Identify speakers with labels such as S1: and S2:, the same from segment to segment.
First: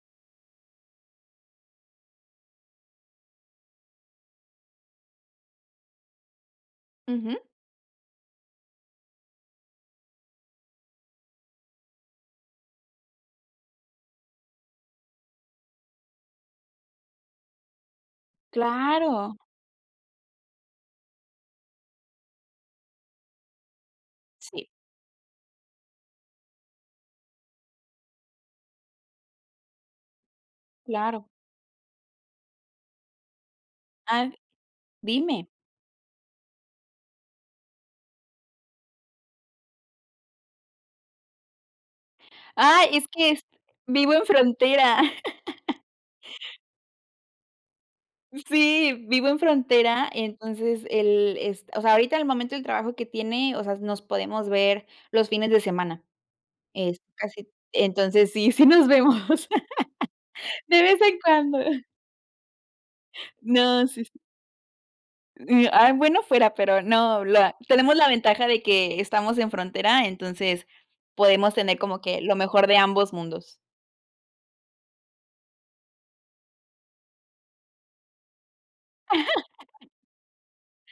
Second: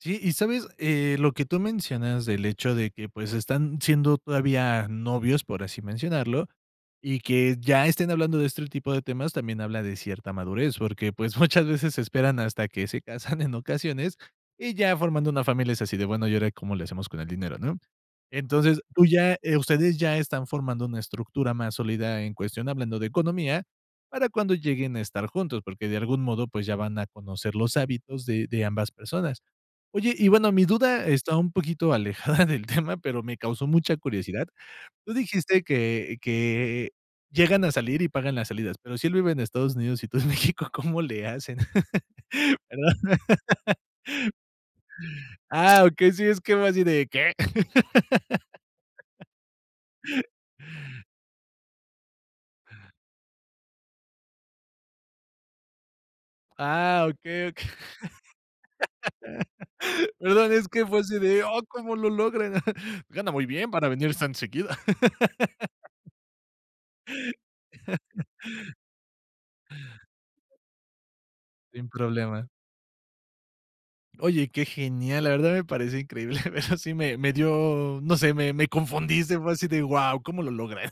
S1: Sí, ¿y sabes? Eh, lo que tú mencionas del hecho de que, pues, están siendo todavía novios, por así mencionarlo, y
S2: Ujú.
S1: que ya estén hablando de este tipo de temas, también habla de cierta madurez, porque, pues, muchas veces se esperan hasta que se casan en ocasiones, y ya formando una familia es así de, bueno, ¿y ahora cómo le hacemos con el dinero?, ¿no?, Entonces, tú ya
S2: Claro.
S1: ustedes, ya están formando una estructura más sólida en cuestión, hablando de economía, para cuando
S2: Sí.
S1: lleguen a estar juntos, porque de algún modo, pues ya van a conocer los hábitos de de ambas personas. Oye, y bueno, mi duda
S2: Claro.
S1: está un poquito alejada del tema, pero me causó mucha
S2: Ah,
S1: curiosidad, tú
S2: dime.
S1: dijiste que que llegan a salir y pagan las salidas, pero si él vive en Estados Unidos y tú en México, ¿cómo le hacen?
S2: Ay,
S1: ¿Verdad?
S2: es que vivo en frontera.
S1: Ah, okey, sí, es que va así de, ¿qué?
S2: Sí, vivo en frontera, entonces el es o sea, ahorita al momento del trabajo que tiene, o sea, nos podemos ver los fines de semana, es
S1: Ah,
S2: casi,
S1: okey, okey,
S2: entonces sí sí nos vemos,
S1: perdón, es
S2: de
S1: que
S2: vez
S1: fue
S2: en
S1: así de,
S2: cuando.
S1: oh, ¿cómo lo logran? Gana muy bien
S2: No,
S1: para
S2: sí, sí.
S1: venirse tan seguido.
S2: Bueno fuera, pero no, la tenemos la ventaja de que estamos en frontera, entonces podemos tener
S1: Sin
S2: como que lo
S1: problema.
S2: mejor de ambos mundos.
S1: Oye, que genial, la verdad me parece increíble, de verdad sí me me dio, no sé, me me confundiste, fue así de, guau, ¿cómo lo logran?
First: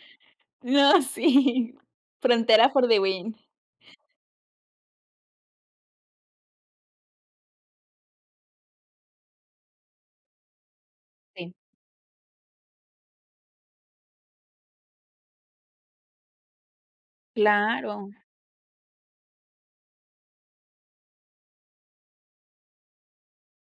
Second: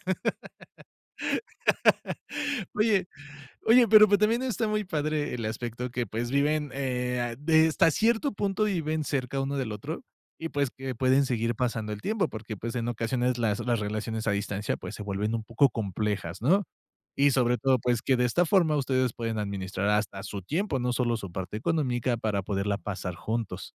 S2: No, sí, frontera for the
S1: Oye
S2: win.
S1: oye, pero pues también está muy padre el aspecto que, pues, viven, eh, de hasta cierto punto viven, cerca uno del otro, y pues, que pueden
S2: Sí.
S1: seguir pasando el tiempo, porque, pues, en ocasiones las las relaciones a distancia, pues, se vuelven un poco complejas, ¿no?, y sobre todo, pues,
S2: Claro.
S1: que de esta forma ustedes pueden administrar hasta su tiempo, no solo su parte económica, para poderla pasar juntos.